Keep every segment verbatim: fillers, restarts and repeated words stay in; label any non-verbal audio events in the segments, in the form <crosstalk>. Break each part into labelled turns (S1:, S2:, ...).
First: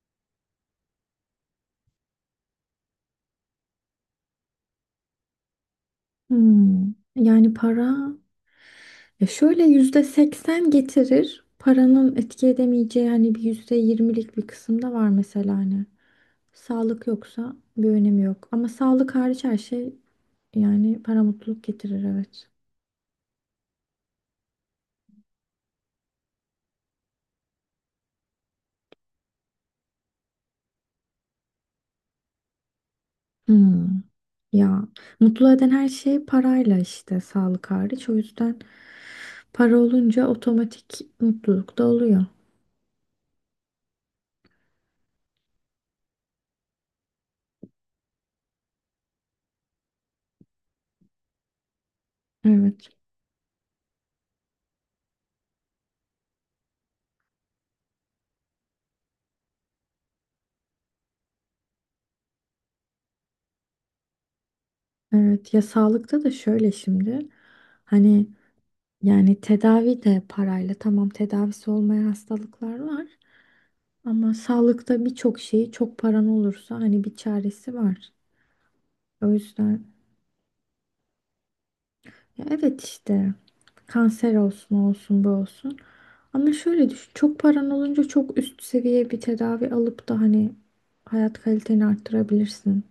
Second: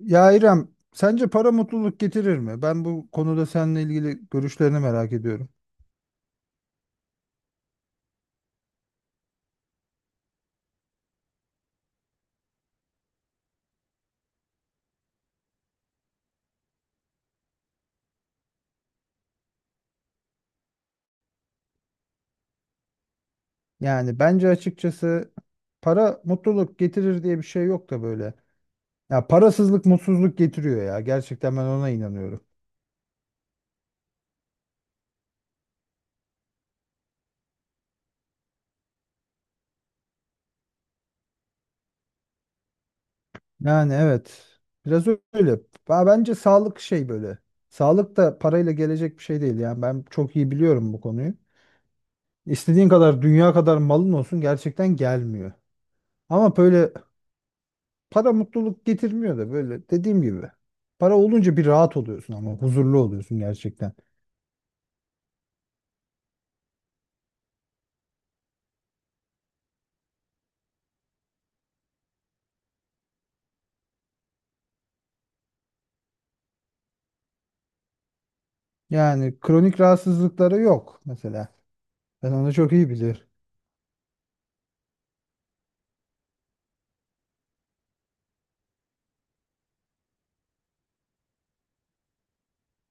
S1: Ya İrem, sence para mutluluk getirir mi? Ben bu konuda seninle ilgili görüşlerini merak ediyorum.
S2: Hmm, yani para ya şöyle yüzde seksen getirir. Paranın etki edemeyeceği hani bir yüzde yirmilik bir kısım da var mesela hani. Sağlık yoksa bir önemi yok. Ama sağlık hariç her şey yani para mutluluk getirir, evet.
S1: Yani bence açıkçası para mutluluk getirir diye bir şey yok da böyle. Ya parasızlık mutsuzluk getiriyor ya. Gerçekten ben ona inanıyorum.
S2: Hmm, ya mutlu eden her şey parayla, işte sağlık hariç. O yüzden para olunca otomatik mutluluk da oluyor.
S1: Yani evet. Biraz öyle. Ya bence sağlık şey böyle. Sağlık da parayla gelecek bir şey değil. Yani ben çok iyi biliyorum bu konuyu.
S2: Evet.
S1: İstediğin kadar dünya kadar malın olsun gerçekten gelmiyor. Ama böyle para mutluluk getirmiyor da böyle dediğim gibi. Para olunca bir rahat oluyorsun ama huzurlu oluyorsun gerçekten.
S2: Evet, ya sağlıkta da şöyle şimdi. Hani yani tedavi de parayla. Tamam, tedavisi olmayan hastalıklar var. Ama sağlıkta birçok şeyi çok paran olursa hani bir çaresi var. O
S1: Yani kronik
S2: yüzden
S1: rahatsızlıkları yok mesela. Ben
S2: ya
S1: onu çok
S2: evet,
S1: iyi bilir.
S2: işte kanser olsun, o olsun, bu olsun. Ama şöyle düşün, çok paran olunca çok üst seviye bir tedavi alıp da hani hayat kaliteni arttırabilirsin.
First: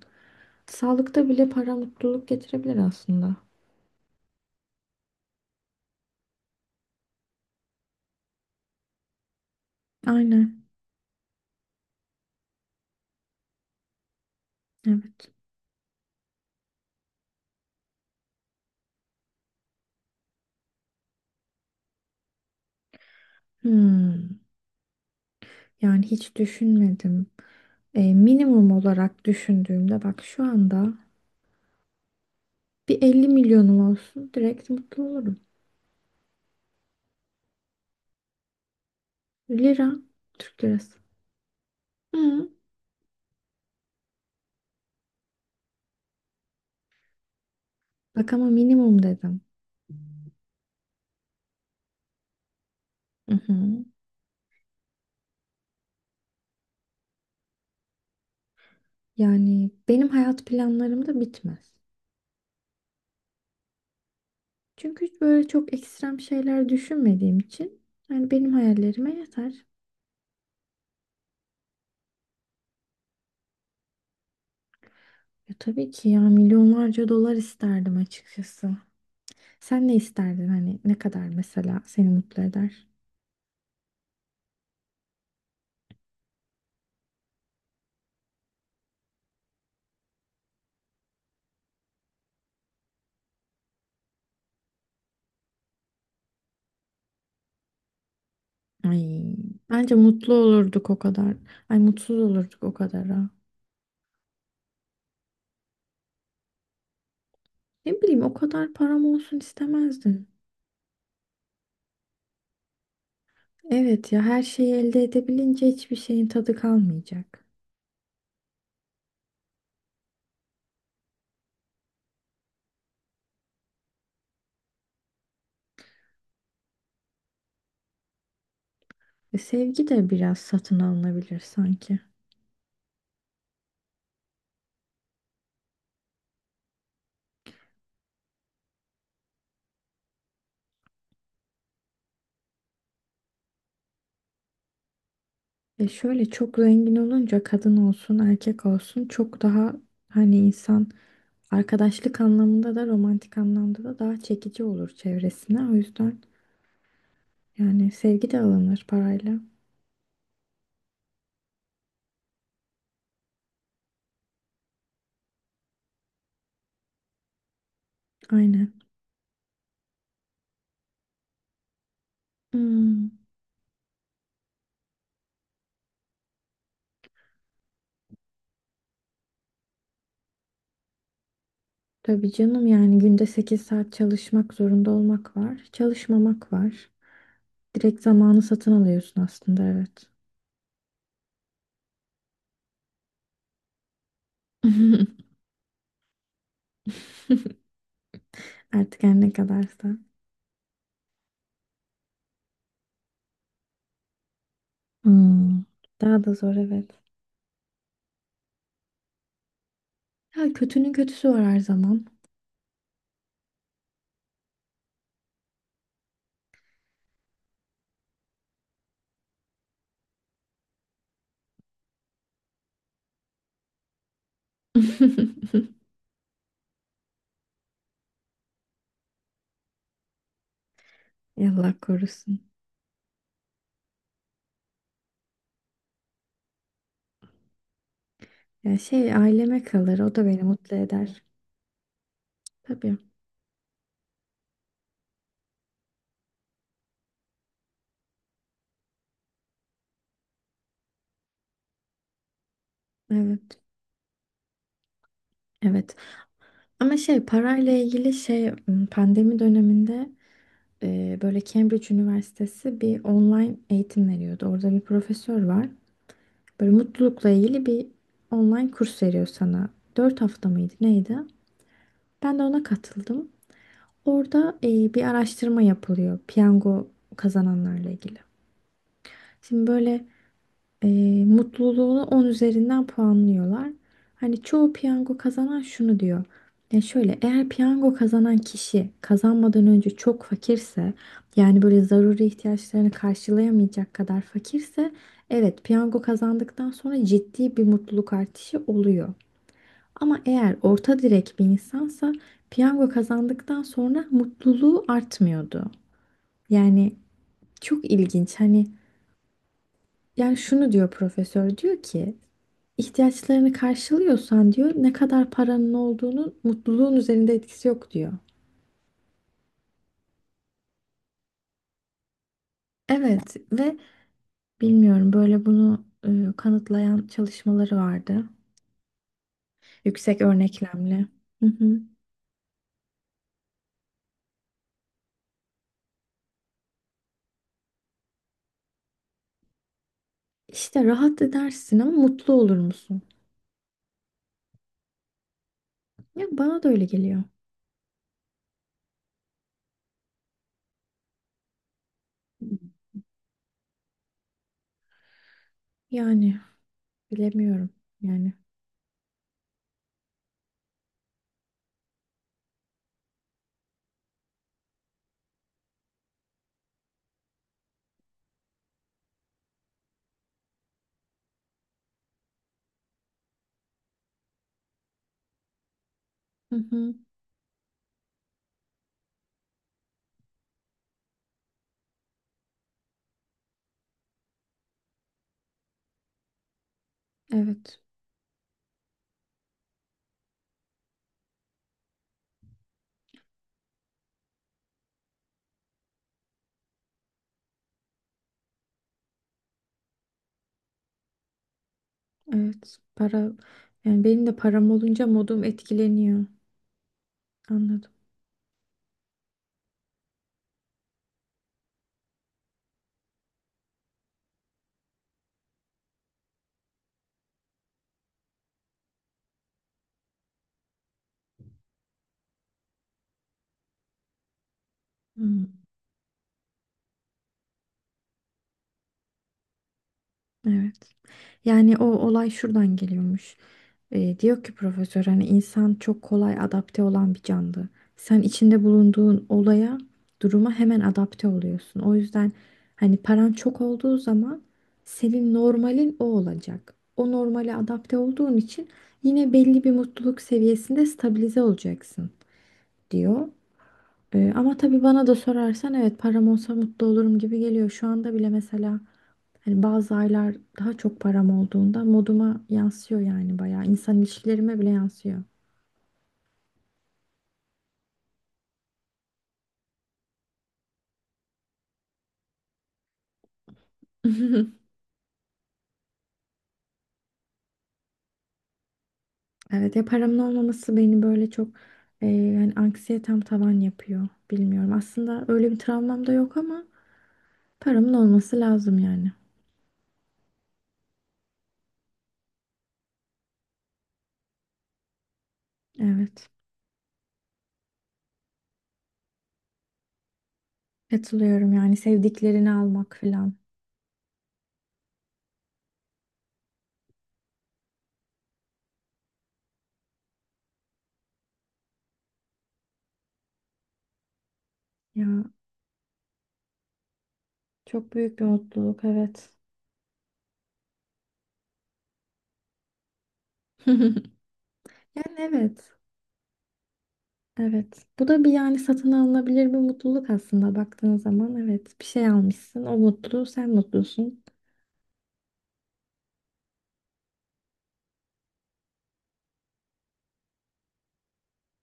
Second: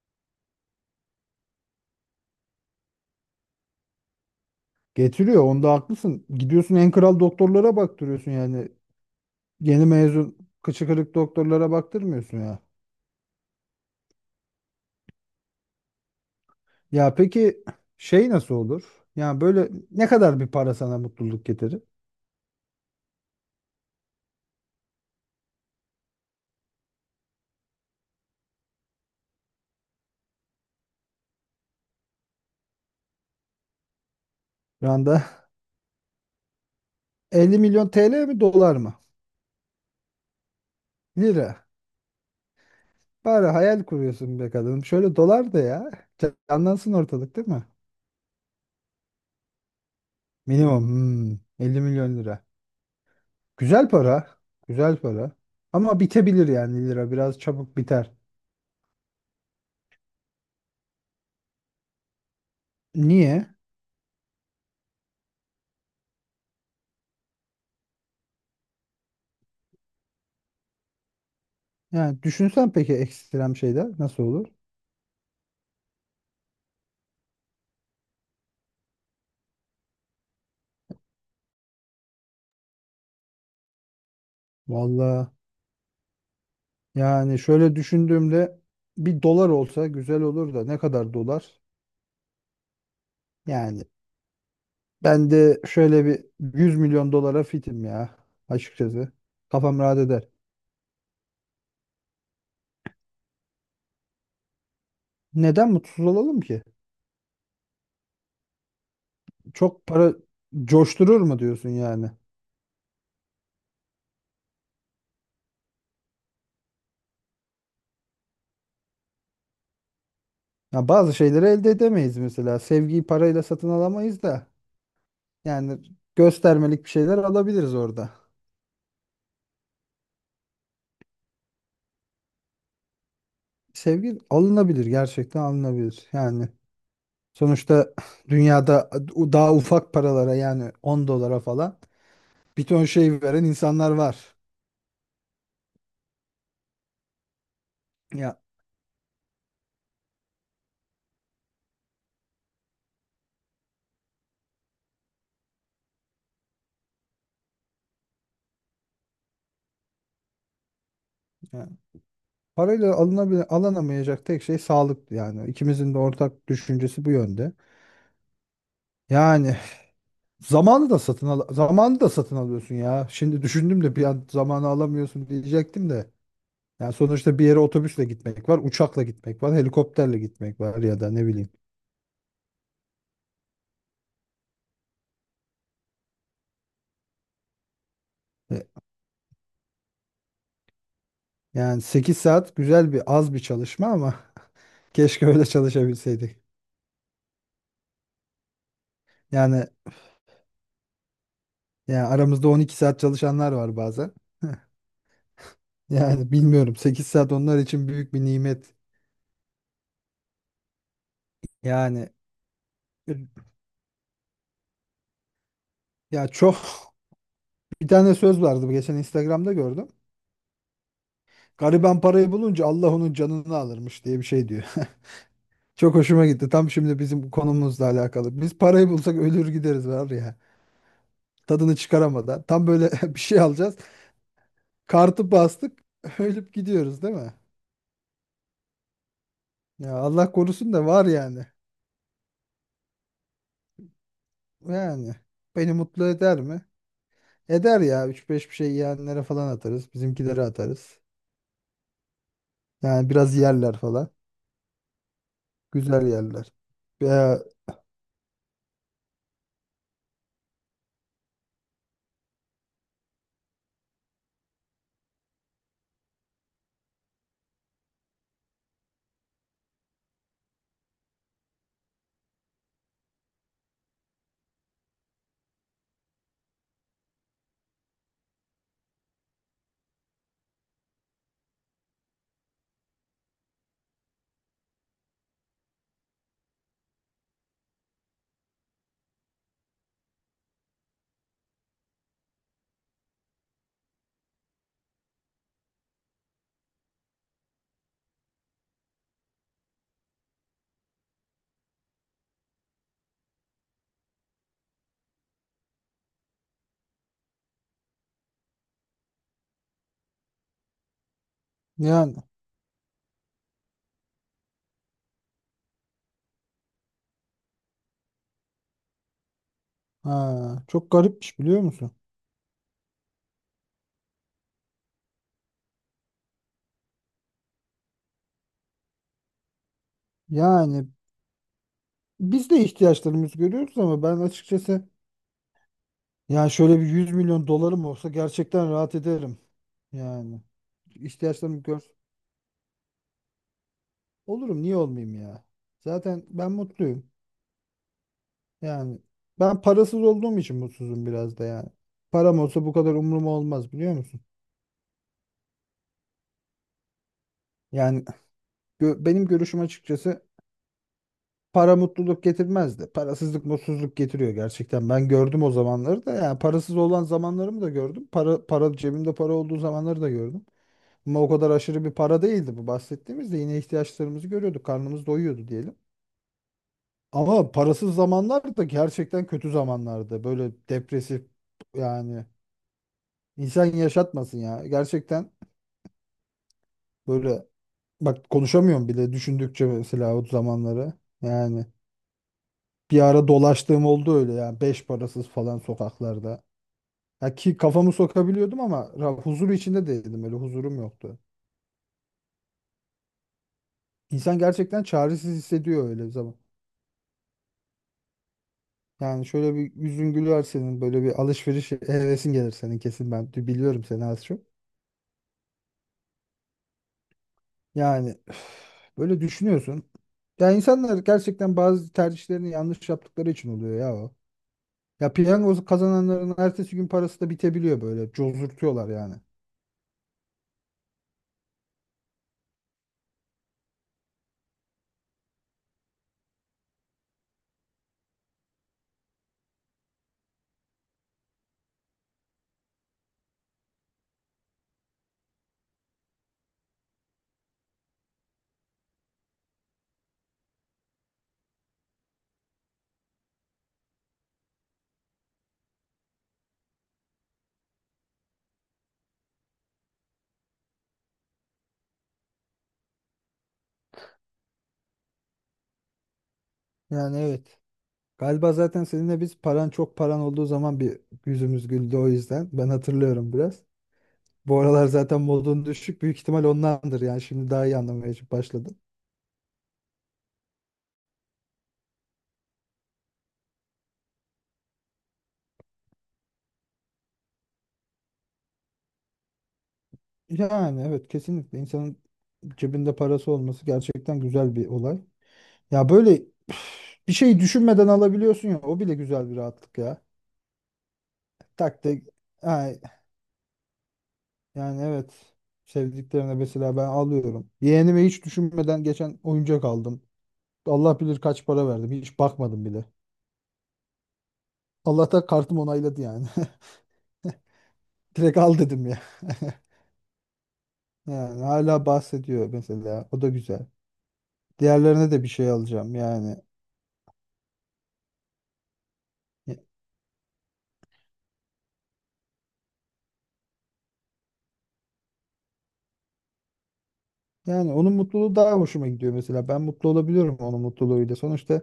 S2: Sağlıkta bile para mutluluk getirebilir aslında.
S1: Getiriyor onda haklısın. Gidiyorsun en kral doktorlara baktırıyorsun yani. Yeni mezun
S2: Aynen
S1: kıçı kırık doktorlara baktırmıyorsun ya.
S2: evet.
S1: Ya peki şey nasıl olur? Yani böyle ne kadar bir para sana mutluluk getirir?
S2: Hmm. Yani hiç düşünmedim. E, minimum olarak düşündüğümde bak, şu anda bir 50 milyonum olsun direkt
S1: Şu
S2: mutlu
S1: anda
S2: olurum.
S1: <laughs> elli milyon T L mi dolar mı?
S2: Lira, Türk lirası.
S1: Lira.
S2: Hı.
S1: Bari hayal kuruyorsun be kadın. Şöyle dolar da ya. Canlansın ortalık değil mi?
S2: Bak ama minimum dedim.
S1: Minimum hmm, elli milyon lira.
S2: Hı hı.
S1: Güzel para. Güzel para. Ama bitebilir yani lira. Biraz çabuk biter.
S2: Yani benim hayat planlarım da bitmez.
S1: Niye?
S2: Çünkü hiç böyle çok ekstrem şeyler düşünmediğim için yani benim hayallerime yeter.
S1: Yani düşünsen peki ekstrem şeyler nasıl olur?
S2: Ya tabii ki, ya milyonlarca dolar isterdim açıkçası. Sen ne isterdin, hani ne kadar mesela seni mutlu eder?
S1: Vallahi yani şöyle düşündüğümde bir dolar olsa güzel olur da ne kadar dolar? Yani ben de şöyle bir yüz milyon dolara fitim ya açıkçası.
S2: Ay,
S1: Kafam
S2: bence
S1: rahat eder.
S2: mutlu olurduk o kadar. Ay, mutsuz olurduk o kadar ha.
S1: Neden mutsuz olalım ki?
S2: Ne bileyim, o kadar param olsun
S1: Çok para
S2: istemezdim.
S1: coşturur mu diyorsun yani?
S2: Evet ya, her şeyi elde edebilince hiçbir şeyin tadı kalmayacak.
S1: Ya bazı şeyleri elde edemeyiz mesela. Sevgiyi parayla satın alamayız da. Yani göstermelik bir şeyler alabiliriz orada.
S2: Ve sevgi de biraz satın alınabilir sanki.
S1: Sevgi alınabilir, gerçekten alınabilir. Yani sonuçta dünyada daha ufak paralara yani on dolara falan bir ton şey veren insanlar var.
S2: E şöyle, çok zengin olunca kadın olsun
S1: Ya,
S2: erkek olsun çok daha hani insan arkadaşlık anlamında da romantik anlamda da daha çekici olur çevresine. O yüzden yani sevgi de alınır parayla.
S1: ya parayla alınabil alınamayacak tek şey sağlık yani. İkimizin de ortak düşüncesi bu yönde.
S2: Aynen.
S1: Yani Zamanı da satın al zamanı da satın alıyorsun
S2: Hmm.
S1: ya. Şimdi düşündüm de bir an zamanı alamıyorsun diyecektim de. Yani sonuçta bir yere otobüsle gitmek var, uçakla gitmek var, helikopterle gitmek var ya da ne bileyim.
S2: Tabii canım, yani günde sekiz saat çalışmak zorunda olmak var. Çalışmamak var. Direkt zamanı
S1: E,
S2: satın alıyorsun aslında, evet.
S1: Yani sekiz saat güzel bir az bir çalışma ama <laughs>
S2: <laughs>
S1: keşke öyle çalışabilseydik.
S2: Artık her ne
S1: Yani
S2: kadarsa.
S1: yani aramızda on iki saat çalışanlar var bazen. <laughs>
S2: Hmm, Daha
S1: Yani
S2: da zor,
S1: bilmiyorum
S2: evet.
S1: sekiz saat onlar için büyük bir nimet.
S2: Ya kötünün kötüsü var her zaman.
S1: Yani ya çok bir tane söz vardı geçen Instagram'da gördüm. Gariban parayı bulunca Allah onun canını alırmış diye bir şey diyor.
S2: <laughs>
S1: <laughs> Çok hoşuma gitti. Tam şimdi bizim bu konumuzla alakalı. Biz parayı bulsak ölür gideriz var ya.
S2: Allah
S1: Tadını
S2: korusun.
S1: çıkaramadan. Tam böyle <laughs> bir şey alacağız. Kartı bastık. <laughs> Ölüp gidiyoruz değil mi?
S2: Ya şey, aileme
S1: Ya
S2: kalır, o da
S1: Allah
S2: beni
S1: korusun
S2: mutlu
S1: da var
S2: eder.
S1: yani.
S2: Tabii.
S1: Yani beni mutlu eder mi? Eder ya. Üç beş bir şey yiyenlere falan atarız. Bizimkilere atarız. Yani biraz
S2: Evet.
S1: yerler falan.
S2: Evet.
S1: Güzel yerler.
S2: Ama şey,
S1: Ya,
S2: parayla ilgili şey, pandemi döneminde e, böyle Cambridge Üniversitesi bir online eğitim veriyordu. Orada bir profesör var. Böyle mutlulukla ilgili bir online kurs veriyor sana. Dört hafta mıydı neydi? Ben de ona katıldım. Orada e, bir araştırma yapılıyor piyango kazananlarla ilgili. Şimdi böyle e, mutluluğunu on üzerinden puanlıyorlar. Hani çoğu piyango kazanan şunu diyor. Ya şöyle, eğer piyango kazanan kişi kazanmadan önce çok fakirse, yani böyle zaruri ihtiyaçlarını karşılayamayacak kadar fakirse, evet, piyango kazandıktan sonra ciddi bir mutluluk artışı oluyor. Ama eğer orta direk bir insansa piyango kazandıktan sonra mutluluğu artmıyordu. Yani çok ilginç hani, yani şunu diyor profesör, diyor ki
S1: yani
S2: ihtiyaçlarını karşılıyorsan diyor, ne kadar paranın olduğunun mutluluğun üzerinde etkisi yok diyor.
S1: ha, çok garipmiş biliyor musun?
S2: Evet. Ve bilmiyorum, böyle bunu e, kanıtlayan çalışmaları vardı. Yüksek
S1: Yani
S2: örneklemli. Hı hı.
S1: biz de ihtiyaçlarımızı görüyoruz ama ben açıkçası yani şöyle bir yüz milyon dolarım olsa gerçekten rahat ederim. Yani
S2: İşte rahat
S1: ihtiyaçlarımı
S2: edersin
S1: gör.
S2: ama mutlu olur musun?
S1: Olurum niye olmayayım ya? Zaten
S2: Ya,
S1: ben
S2: bana da öyle
S1: mutluyum.
S2: geliyor.
S1: Yani ben parasız olduğum için mutsuzum biraz da yani. Param olsa bu kadar umrum olmaz biliyor musun?
S2: Yani bilemiyorum
S1: Yani
S2: yani.
S1: gö- benim görüşüm açıkçası para mutluluk getirmez de parasızlık mutsuzluk getiriyor gerçekten. Ben gördüm o zamanları da yani parasız olan zamanlarımı da gördüm. Para para cebimde para olduğu zamanları da gördüm. Ama o kadar aşırı bir para değildi bu bahsettiğimizde yine ihtiyaçlarımızı görüyorduk. Karnımız doyuyordu diyelim.
S2: Hı hı.
S1: Ama parasız zamanlar da gerçekten kötü zamanlardı. Böyle depresif yani insan yaşatmasın ya. Gerçekten böyle
S2: Evet.
S1: bak konuşamıyorum bile düşündükçe mesela o zamanları. Yani bir ara dolaştığım oldu öyle yani beş parasız falan sokaklarda. Ya ki kafamı sokabiliyordum ama ra- huzur içinde değildim öyle huzurum yoktu.
S2: Evet. Para, yani benim de
S1: İnsan
S2: param
S1: gerçekten
S2: olunca
S1: çaresiz
S2: modum
S1: hissediyor öyle
S2: etkileniyor.
S1: zaman.
S2: Anladım.
S1: Yani şöyle bir yüzün güler senin böyle bir alışveriş hevesin gelir senin kesin ben biliyorum seni az çok. Yani üf, böyle düşünüyorsun. Ya insanlar gerçekten bazı tercihlerini yanlış yaptıkları için oluyor ya o. Ya
S2: Hmm.
S1: piyango kazananların ertesi gün parası da bitebiliyor böyle cozurtuyorlar yani.
S2: Evet. Yani o olay şuradan geliyormuş. Ee, diyor ki profesör, hani insan çok kolay adapte olan bir canlı. Sen içinde bulunduğun olaya, duruma hemen adapte oluyorsun. O yüzden hani paran çok olduğu zaman senin normalin o olacak. O normale adapte olduğun için yine belli bir mutluluk seviyesinde stabilize olacaksın diyor. Ee, ama tabii, bana da sorarsan evet, param olsa mutlu olurum gibi geliyor. Şu anda bile mesela hani bazı aylar daha çok param olduğunda moduma yansıyor yani, bayağı. İnsan ilişkilerime bile yansıyor.
S1: Yani evet. Galiba zaten seninle biz paran çok paran olduğu zaman bir yüzümüz güldü o yüzden. Ben hatırlıyorum biraz. Bu
S2: <laughs>
S1: aralar zaten modun düşük büyük ihtimal ondandır yani şimdi daha iyi anlamaya başladım.
S2: Evet ya, paramın olmaması beni böyle çok e, yani anksiyetem tavan yapıyor. Bilmiyorum. Aslında öyle bir travmam da yok ama paramın olması lazım yani.
S1: Yani evet kesinlikle insanın cebinde parası olması gerçekten güzel bir olay. Ya böyle
S2: Evet.
S1: <sighs> bir şey düşünmeden alabiliyorsun ya o bile güzel bir rahatlık ya.
S2: Katılıyorum, yani
S1: Tak de
S2: sevdiklerini
S1: ay,
S2: almak falan.
S1: yani evet sevdiklerine mesela ben alıyorum. Yeğenime hiç düşünmeden geçen oyuncak aldım. Allah bilir kaç para verdim hiç bakmadım bile.
S2: Ya,
S1: Allah'ta kartım onayladı yani. <laughs>
S2: çok büyük bir
S1: Direkt al
S2: mutluluk
S1: dedim ya.
S2: evet.
S1: <laughs> Yani hala bahsediyor mesela o da güzel.
S2: <laughs>
S1: Diğerlerine
S2: Yani
S1: de bir şey
S2: evet.
S1: alacağım yani.
S2: Evet. Bu da bir, yani satın alınabilir bir mutluluk aslında baktığın zaman. Evet. Bir şey almışsın. O mutlu. Sen mutlusun.
S1: Yani onun mutluluğu daha hoşuma gidiyor mesela. Ben mutlu olabiliyorum onun mutluluğuyla. Sonuçta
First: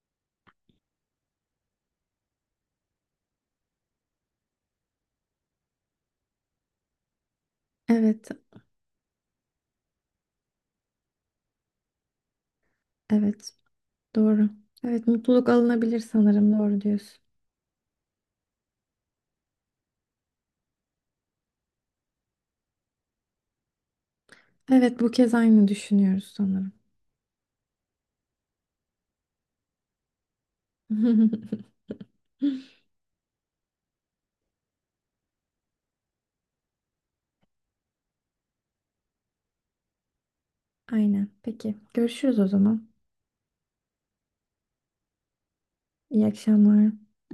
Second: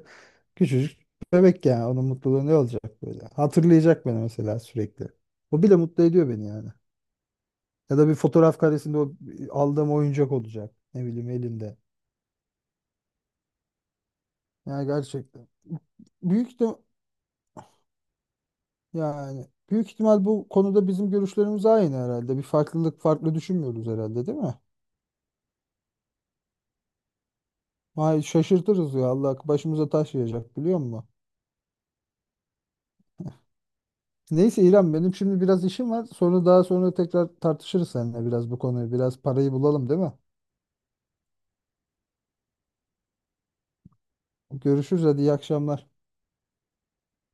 S1: küçücük bebek yani. Onun mutluluğu ne olacak böyle? Hatırlayacak beni mesela sürekli. O bile mutlu ediyor beni yani. Ya da bir
S2: Evet.
S1: fotoğraf karesinde o aldığım oyuncak olacak. Ne bileyim elinde.
S2: Evet. Doğru.
S1: Yani
S2: Evet.
S1: gerçekten.
S2: Mutluluk alınabilir
S1: Büyük
S2: sanırım.
S1: ihtim-
S2: Doğru diyorsun.
S1: Yani büyük ihtimal bu konuda bizim görüşlerimiz aynı herhalde. Bir farklılık Farklı düşünmüyoruz herhalde değil mi?
S2: Evet. Bu kez aynı düşünüyoruz sanırım.
S1: Vay şaşırtırız ya Allah başımıza taş yiyecek biliyor musun?
S2: <laughs>
S1: Neyse İrem benim şimdi biraz işim var. Sonra daha sonra tekrar tartışırız seninle biraz bu konuyu. Biraz parayı bulalım değil mi?
S2: Aynen. Peki. Görüşürüz o zaman.
S1: Görüşürüz hadi iyi akşamlar.
S2: İyi akşamlar.